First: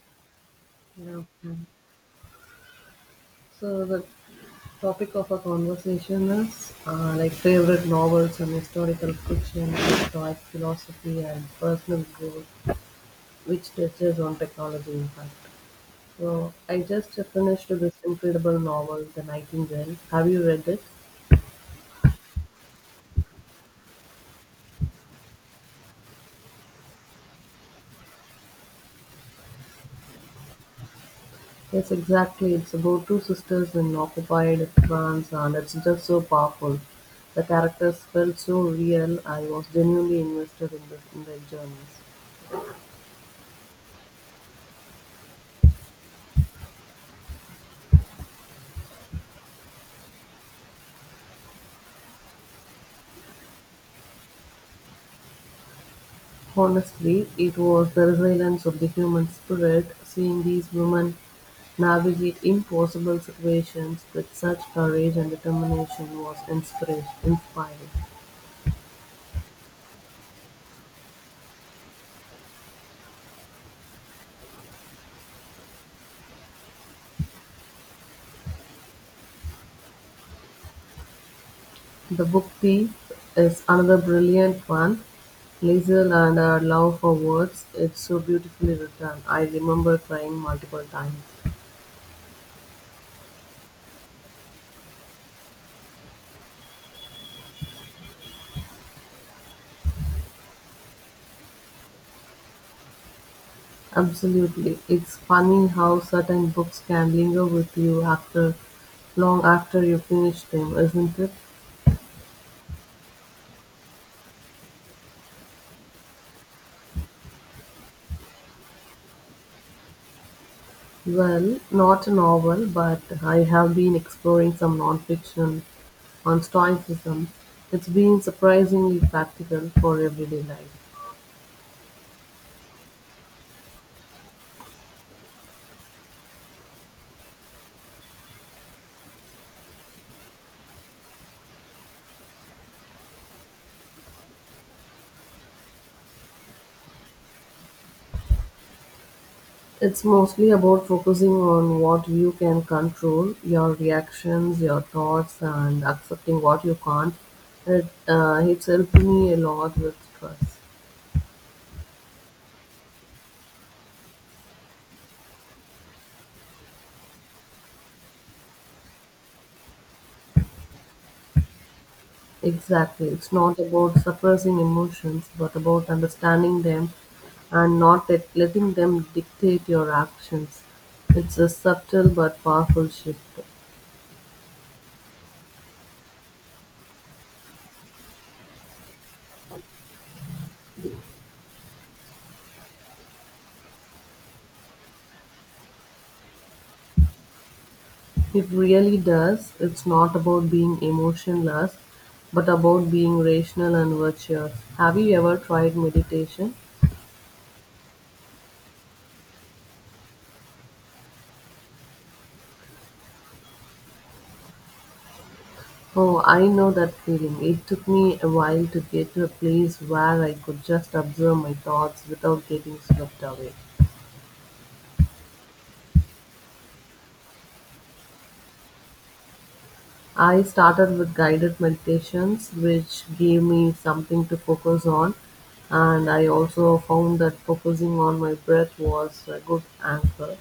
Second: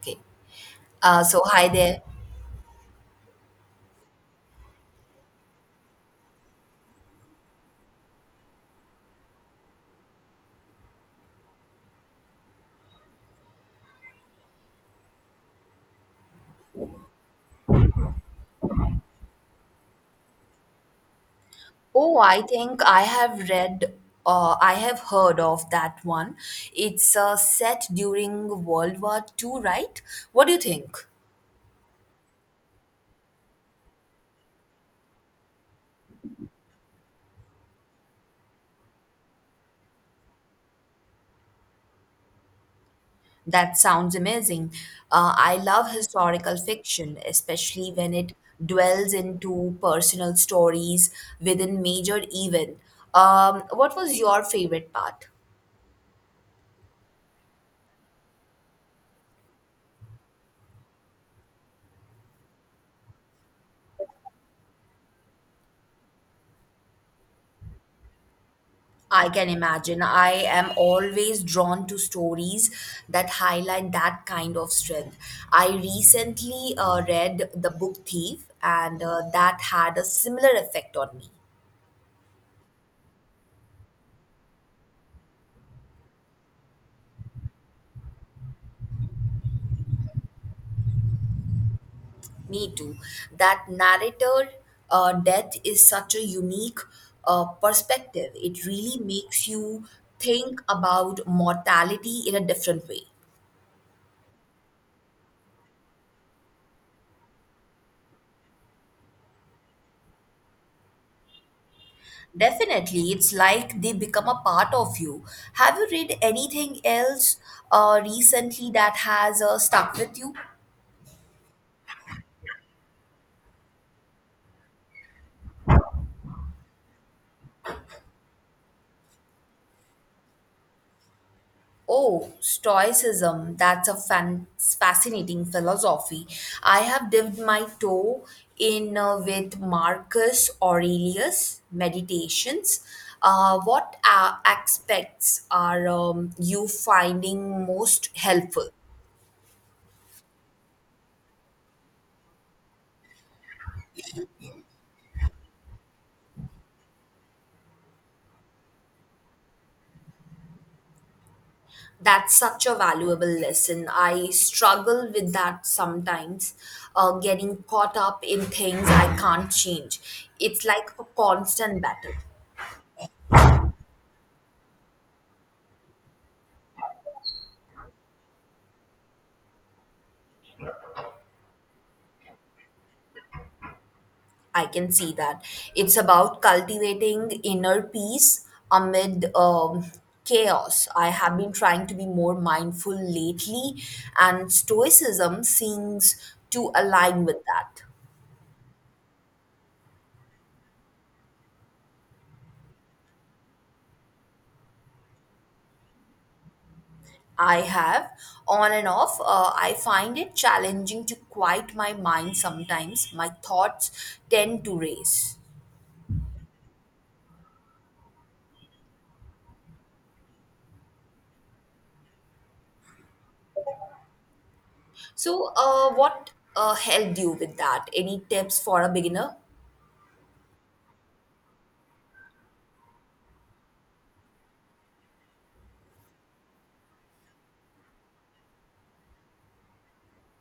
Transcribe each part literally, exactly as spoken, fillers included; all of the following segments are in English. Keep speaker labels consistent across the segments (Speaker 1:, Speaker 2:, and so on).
Speaker 1: Okay.
Speaker 2: Yeah.
Speaker 1: Uh, so
Speaker 2: Okay.
Speaker 1: hi there.
Speaker 2: So the topic of our conversation is uh, like favorite novels and historical fiction, like philosophy and personal growth, which touches on technology impact. So I just finished this incredible novel, The Nightingale. Have you read it?
Speaker 1: Oh, I think I have read uh, I have heard of that one. It's uh, set during World War Two, right? What do you think?
Speaker 2: Yes, exactly. It's about two sisters in occupied France, and it's just so powerful. The characters felt so real. I was genuinely invested in the in their journeys.
Speaker 1: That sounds amazing. Uh, I love historical fiction, especially when it dwells into personal stories within major event. Um, what was your favorite part?
Speaker 2: Honestly, it was the resilience of the human spirit. Seeing these women navigate impossible situations with such courage and determination was inspira- inspiring.
Speaker 1: I can imagine. I am always drawn to stories that highlight that kind of strength. I recently uh, read The Book Thief, and uh, that had a similar effect on me.
Speaker 2: The Book Thief is another brilliant one. Liesel and her love for words, it's so beautifully written. I remember crying multiple times.
Speaker 1: Me too. That narrator uh, death is such a unique uh, perspective. It really makes you think about mortality in a different way.
Speaker 2: Absolutely. It's funny how certain books can linger with you after long after you finish them, isn't it?
Speaker 1: Definitely, it's like they become a part of you. Have you read anything else uh, recently that has uh, stuck with you?
Speaker 2: Well, not a novel, but I have been exploring some nonfiction on Stoicism. It's been surprisingly practical for everyday life.
Speaker 1: Oh, Stoicism. That's a fan- fascinating philosophy. I have dipped my toe in uh, with Marcus Aurelius' meditations. Uh, what uh, aspects are um, you finding most helpful?
Speaker 2: It's mostly about focusing on what you can control, your reactions, your thoughts, and accepting what you can't. It, uh, it's helped me a lot with stress.
Speaker 1: That's such a valuable lesson. I struggle with that sometimes, uh, getting caught up in things I can't change. It's like a constant battle.
Speaker 2: Exactly. It's not about suppressing emotions, but about understanding them and not let, letting them dictate your actions. It's a subtle but powerful shift.
Speaker 1: I can see that. It's about cultivating inner peace amid um, chaos. I have been trying to be more mindful lately, and Stoicism seems to align with that.
Speaker 2: It really does. It's not about being emotionless, but about being rational and virtuous. Have you ever tried meditation?
Speaker 1: I have on and off. Uh, I find it challenging to quiet my mind sometimes. My thoughts tend to race.
Speaker 2: Oh, I know that feeling. It took me a while to get to a place where I could just observe my thoughts without getting swept away.
Speaker 1: So, uh, what uh, helped you with that? Any tips for a beginner?
Speaker 2: I started with guided meditations, which gave me something to focus on, and I also found that focusing on my breath was a good anchor.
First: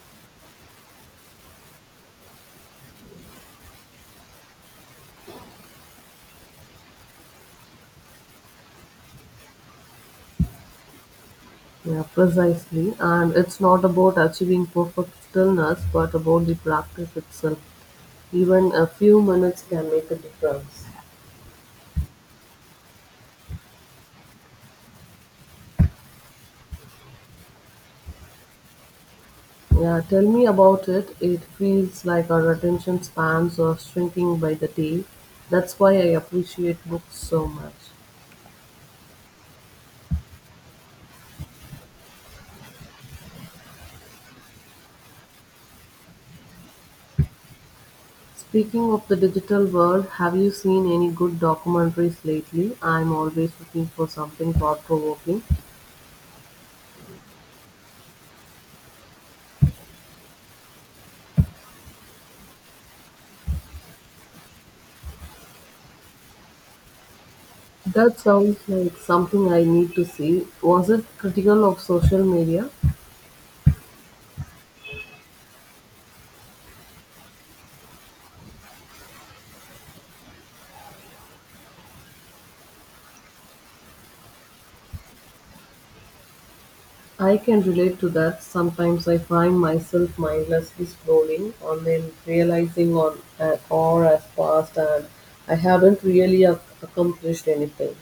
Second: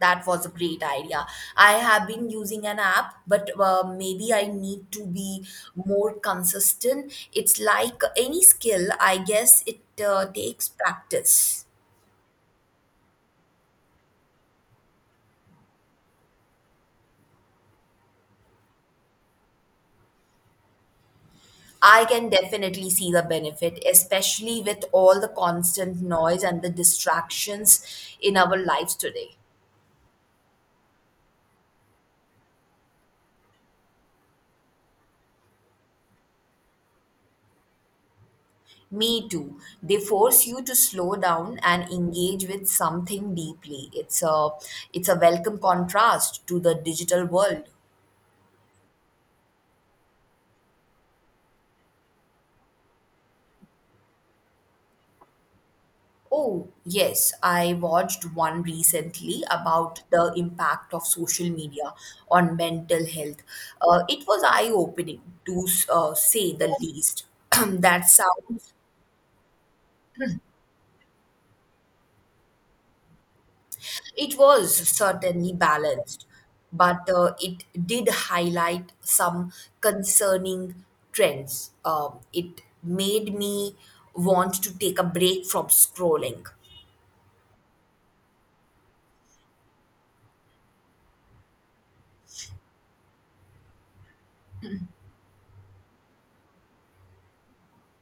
Speaker 1: That was a great idea. I have been using an app, but uh, maybe I need to be more consistent. It's like any skill, I guess it uh, takes practice.
Speaker 2: Yeah, precisely. And it's not about achieving perfect stillness, but about the practice itself. Even a few minutes can make a difference.
Speaker 1: I can definitely see the benefit, especially with all the constant noise and the distractions in our lives today.
Speaker 2: Yeah, tell me about it. It feels like our attention spans are shrinking by the day. That's why I appreciate books so much.
Speaker 1: Me too. They force you to slow down and engage with something deeply. It's a it's a welcome contrast to the digital world.
Speaker 2: Speaking of the digital world, have you seen any good documentaries lately? I'm always looking for something thought provoking.
Speaker 1: Oh, yes, I watched one recently about the impact of social media on mental health. Uh, it was eye-opening to uh, say the least. that
Speaker 2: That sounds
Speaker 1: sounds
Speaker 2: like something I need to see. Was it critical of social media?
Speaker 1: It was certainly balanced, but uh, it did highlight some concerning trends. Um, it made me want to take a break from scrolling.
Speaker 2: I can relate to that. Sometimes I find myself mindlessly scrolling and then realizing on an hour has passed and I haven't really ac- accomplished anything.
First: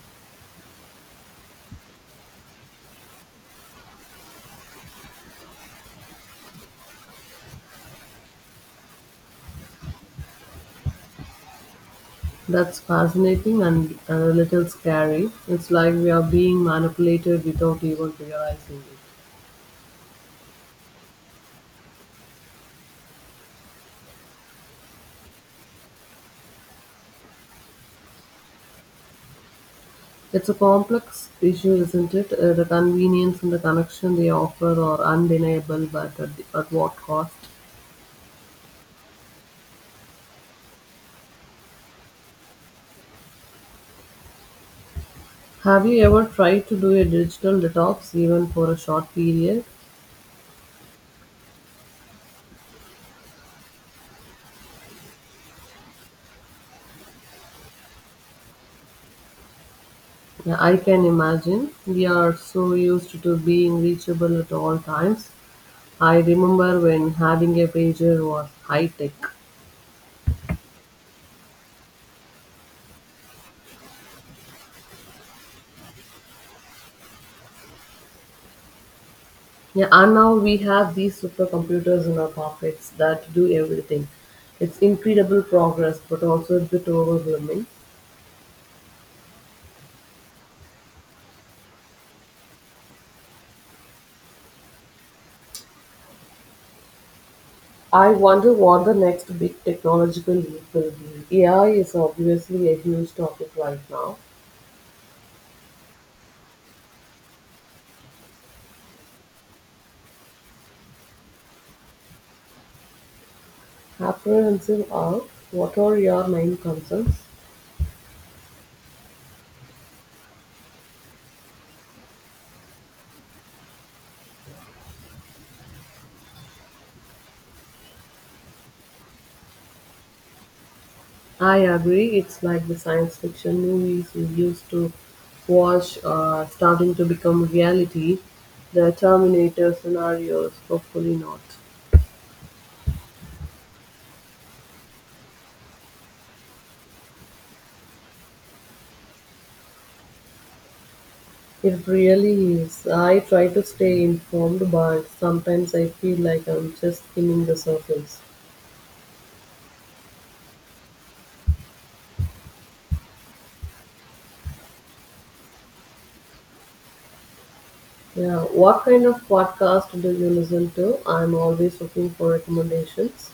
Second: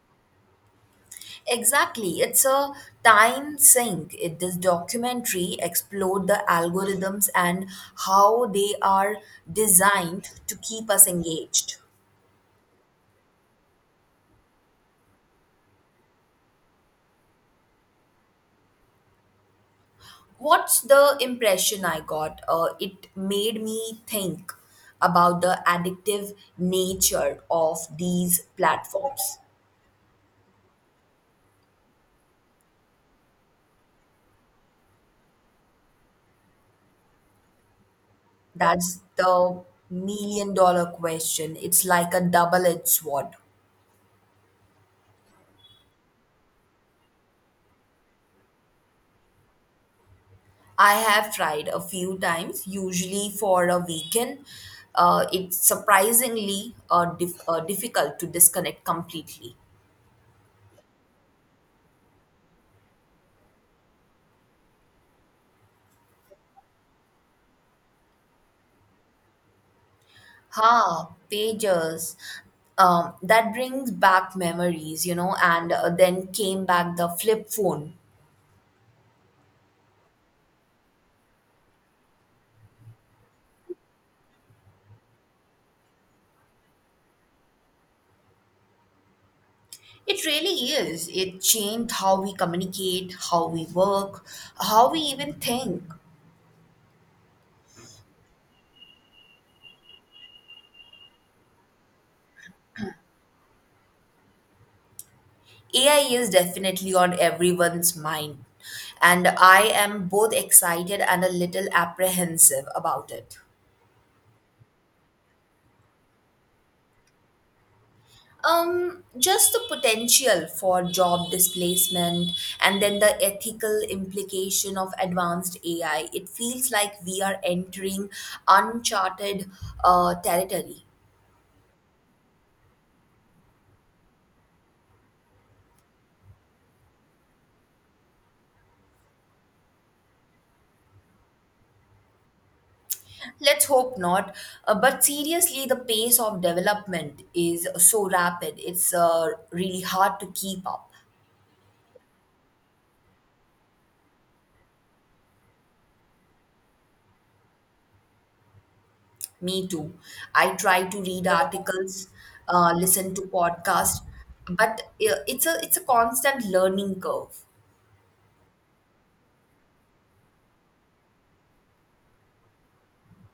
Speaker 1: Exactly, it's a time sink. It, this documentary explored the algorithms and how they are designed to keep us engaged.
Speaker 2: That's fascinating and, and a little scary. It's like we are being manipulated without even realizing it.
Speaker 1: What's the impression I got? Uh, it made me think about the addictive nature of these platforms.
Speaker 2: It's a complex issue, isn't it? Uh, the convenience and the connection they offer are undeniable, but at, at what cost?
Speaker 1: That's the million dollar question. It's like a double edged sword.
Speaker 2: Have you ever tried to do a digital detox, even for a short period?
Speaker 1: I have tried a few times, usually for a weekend. Uh, it's surprisingly uh, dif- uh, difficult to disconnect completely.
Speaker 2: Uh, I can imagine. We are so used to being reachable at all times. I remember when having a pager was high tech.
Speaker 1: Ha, pages. Um, that brings back memories, you know, and uh, then came back the flip phone.
Speaker 2: Yeah, and now we have these supercomputers in our pockets that do everything. It's incredible progress, but also a bit overwhelming.
Speaker 1: It really is. It changed how we communicate, how we work, how we even think.
Speaker 2: I wonder what the next big technological leap will be. A I is obviously a huge topic right now.
Speaker 1: A I is definitely on everyone's mind, and I am both excited and a little apprehensive about it.
Speaker 2: Apprehensive, are what are your main concerns?
Speaker 1: Um, just the potential for job displacement and then the ethical implication of advanced A I. It feels like we are entering uncharted uh, territory.
Speaker 2: I agree, it's like the science fiction movies we used to watch uh, starting to become reality. The Terminator scenarios, hopefully not.
Speaker 1: Let's hope not. Uh, but seriously, the pace of development is so rapid. It's uh, really hard to keep up.
Speaker 2: It really is. I try to stay informed, but sometimes I feel like I'm just skimming the surface.
Speaker 1: Me too. I try to read articles, uh, listen to podcasts, but uh, it's a it's a constant learning curve.
Speaker 2: Yeah, what kind of podcast do you listen to? I'm always looking for recommendations.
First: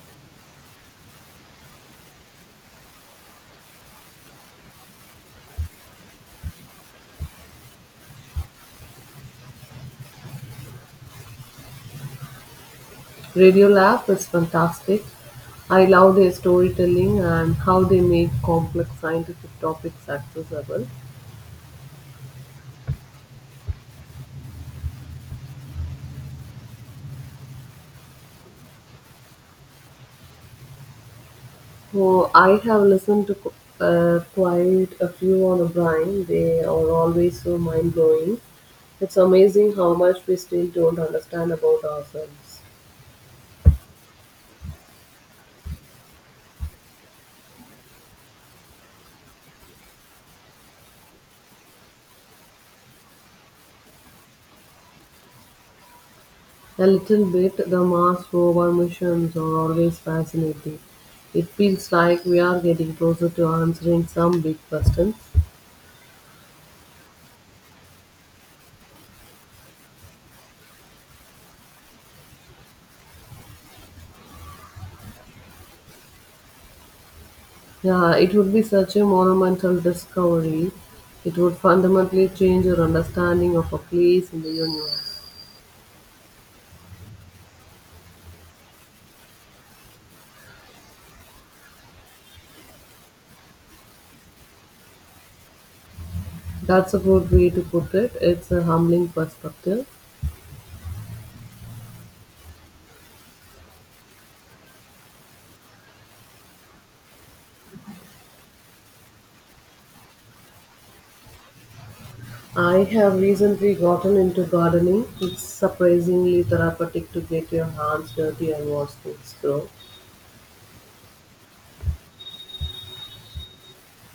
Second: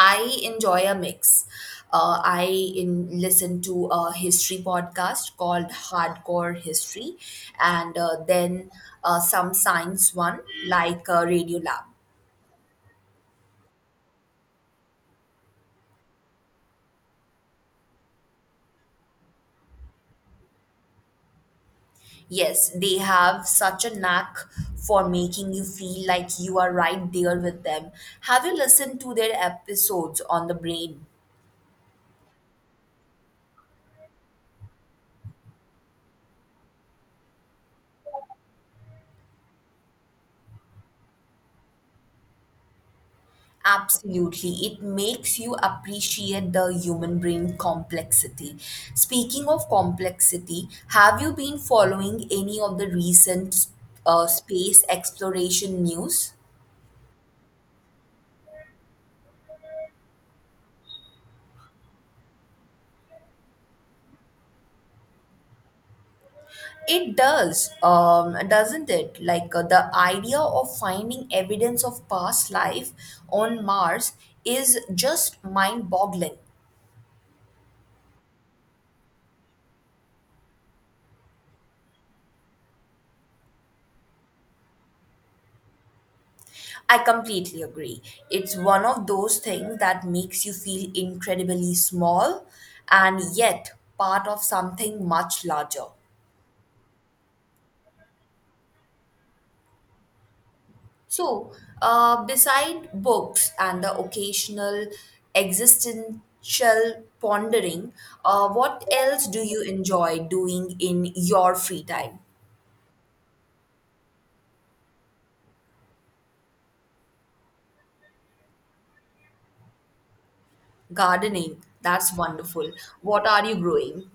Speaker 1: I enjoy a mix. Uh, I in, listen to a history podcast called Hardcore History, and uh, then uh, some science one like uh, Radio Lab.
Speaker 2: Radio Lab is fantastic. I love their storytelling and how they make complex scientific topics accessible.
Speaker 1: Yes, they have such a knack for making you feel like you are right there with them. Have you listened to their episodes on the brain?
Speaker 2: Oh, I have listened to qu- uh, quite a few on O'Brien. They are always so mind blowing. It's amazing how much we still don't understand about ourselves.
Speaker 1: Absolutely. It makes you appreciate the human brain complexity. Speaking of complexity, have you been following any of the recent uh, space exploration news?
Speaker 2: A little bit, the Mars rover missions are always fascinating. It feels like we are getting closer to answering some big questions.
Speaker 1: It does, um, doesn't it? Like uh, the idea of finding evidence of past life on Mars is just mind boggling.
Speaker 2: Yeah, it would be such a monumental discovery. It would fundamentally change your understanding of a place in the universe.
Speaker 1: I completely agree. It's one of those things that makes you feel incredibly small and yet part of something much larger.
Speaker 2: That's a good way to put it. It's a humbling perspective.
Speaker 1: So, uh, beside books and the occasional existential pondering, uh, what else do you enjoy doing in your free time?
Speaker 2: I have recently gotten into gardening. It's surprisingly therapeutic to get your hands dirty and watch things grow.
Speaker 1: Gardening, that's wonderful. What are you growing?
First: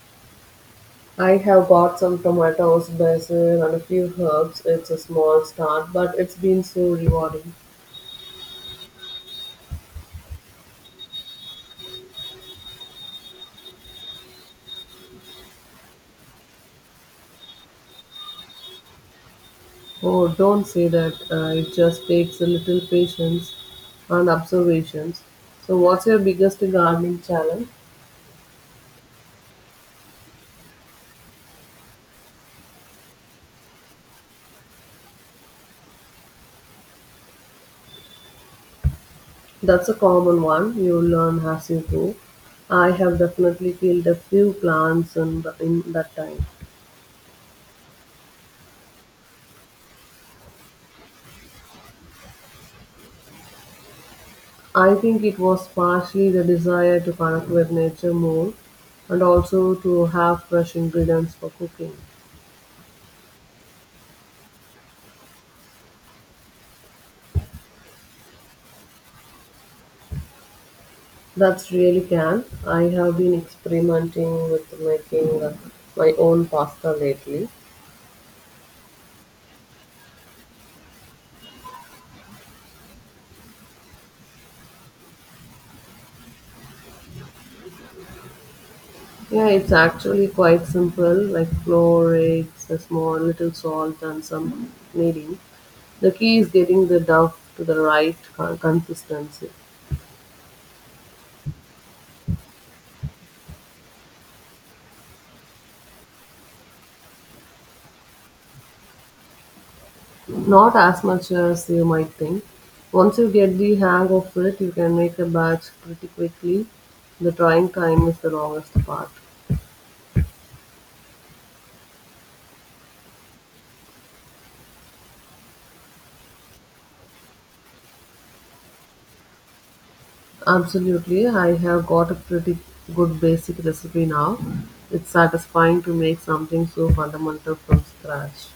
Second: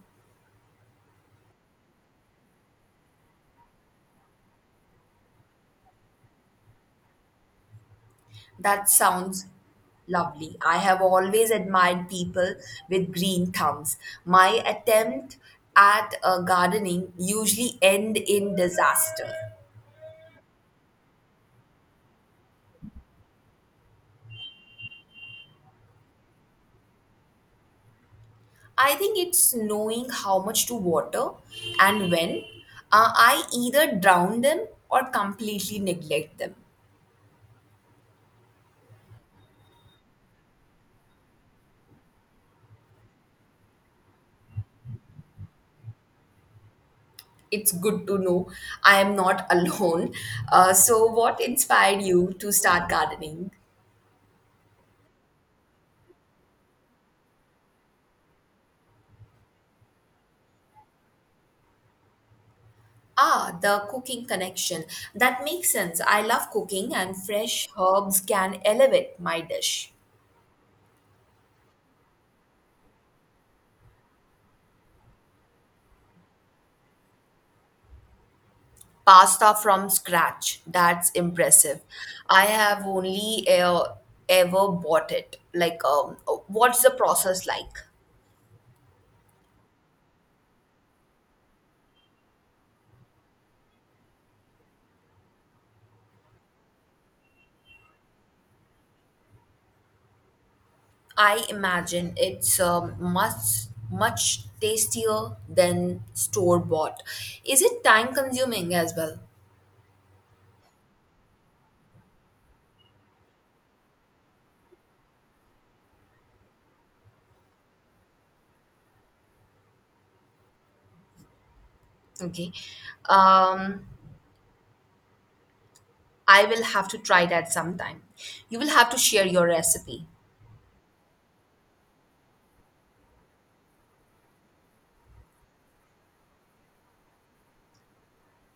Speaker 2: I have bought some tomatoes, basil, and a few herbs. It's a small start, but it's been so rewarding.
Speaker 1: That sounds lovely. I have always admired people with green thumbs. My attempt at uh, gardening usually end in disaster.
Speaker 2: Oh, don't say that. Uh, it just takes a little patience and observations. So, what's your biggest gardening challenge?
Speaker 1: I think it's knowing how much to water and when. Uh, I either drown them or completely neglect them.
Speaker 2: That's a common one. You learn as you go. I have definitely killed a few plants in, the, in that time.
Speaker 1: It's good to know I am not alone. Uh, so, what inspired you to start gardening?
Speaker 2: I think it was partially the desire to connect with nature more and also to have fresh ingredients for cooking.
Speaker 1: Ah, the cooking connection. That makes sense. I love cooking, and fresh herbs can elevate my dish.
Speaker 2: That's really can. I have been experimenting with making uh, my own pasta lately.
Speaker 1: Pasta from scratch. That's impressive. I have only uh, ever bought it. Like, um, what's the process like?
Speaker 2: Yeah, it's actually quite simple, like flour, eggs, a small little salt, and some kneading. The key is getting the dough to the right con- consistency.
Speaker 1: I imagine it's um, much much tastier than store bought. Is it time consuming as well?
Speaker 2: Not as much as you might think. Once you get the hang of it, you can make a batch pretty quickly. The trying time is the longest part.
Speaker 1: Okay. Um, I will have to try that sometime. You will have to share your recipe.
Speaker 2: Absolutely, I have got a pretty good basic recipe now. It's satisfying to make something so fundamental from scratch.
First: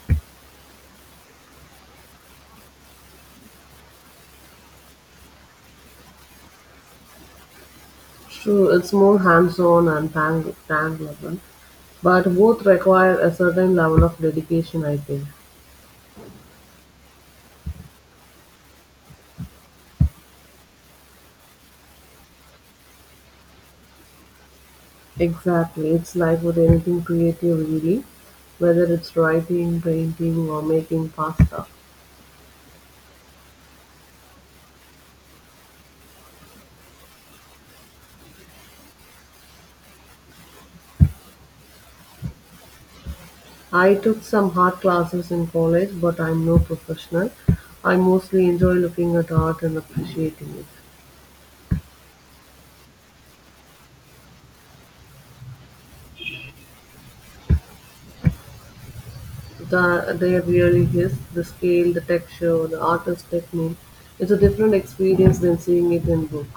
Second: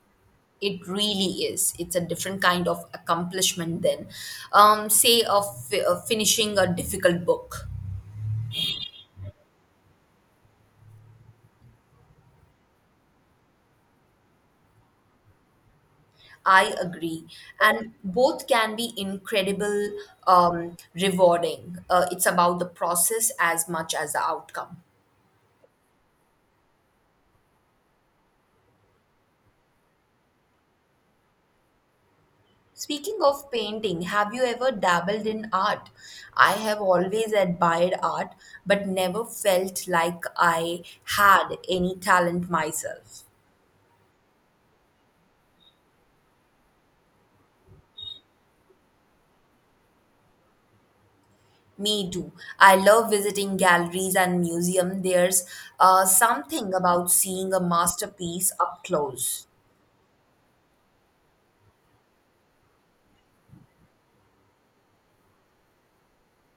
Speaker 1: It really is. It's a different kind of accomplishment than, um, say, of uh, finishing a difficult book.
Speaker 2: True, it's more hands on and tang, tang, but both require a certain level of dedication, I think.
Speaker 1: I agree. And both can be incredible, um, rewarding. Uh, it's about the process as much as the outcome.
Speaker 2: Exactly. It's like with anything creative, really, whether it's writing, painting, or making pasta.
Speaker 1: Speaking of painting, have you ever dabbled in art? I have always admired art, but never felt like I had any talent myself.
Speaker 2: I took some art classes in college, but I'm no professional. I mostly enjoy looking at art and appreciating it.
Speaker 1: Me too. I love visiting galleries and museums. There's uh, something about seeing a masterpiece up close.
Speaker 2: The, there really is the scale, the texture, the artist's technique. It's a different experience than seeing it in book.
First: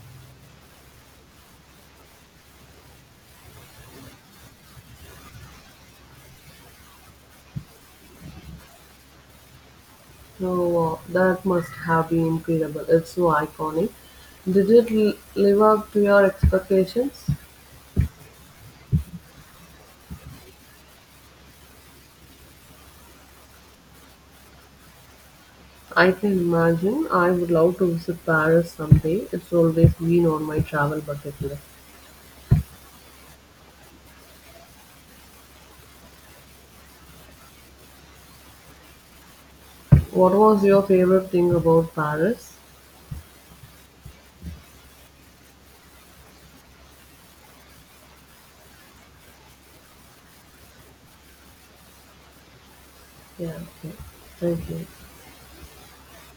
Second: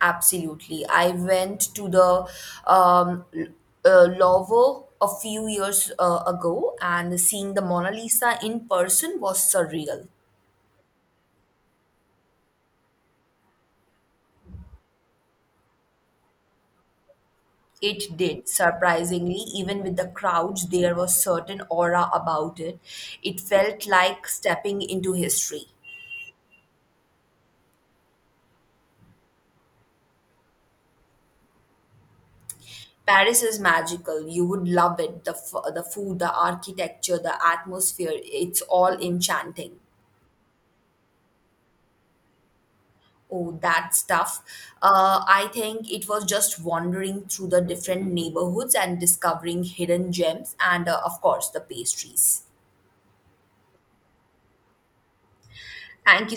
Speaker 1: Absolutely. I went to the um, uh, Louvre a few years uh, ago, and seeing the Mona Lisa in person was surreal.
Speaker 2: No, uh, That must have been incredible. It's so iconic. Did it l- live up to your expectations?
Speaker 1: It did, surprisingly, even with the crowds, there was certain aura about it. It felt like stepping into history.
Speaker 2: I can imagine. I would love to visit Paris someday. It's always been on my travel bucket list.
Speaker 1: Paris is magical. You would love it. The, f- the food, the architecture, the atmosphere, it's all enchanting.
Speaker 2: What was your favorite thing about Paris?
Speaker 1: Oh, that stuff. Uh, I think it was just wandering through the different neighborhoods and discovering hidden gems and, uh, of course, the pastries.
Speaker 2: Yeah, okay. Thank you.
Speaker 1: Thank you so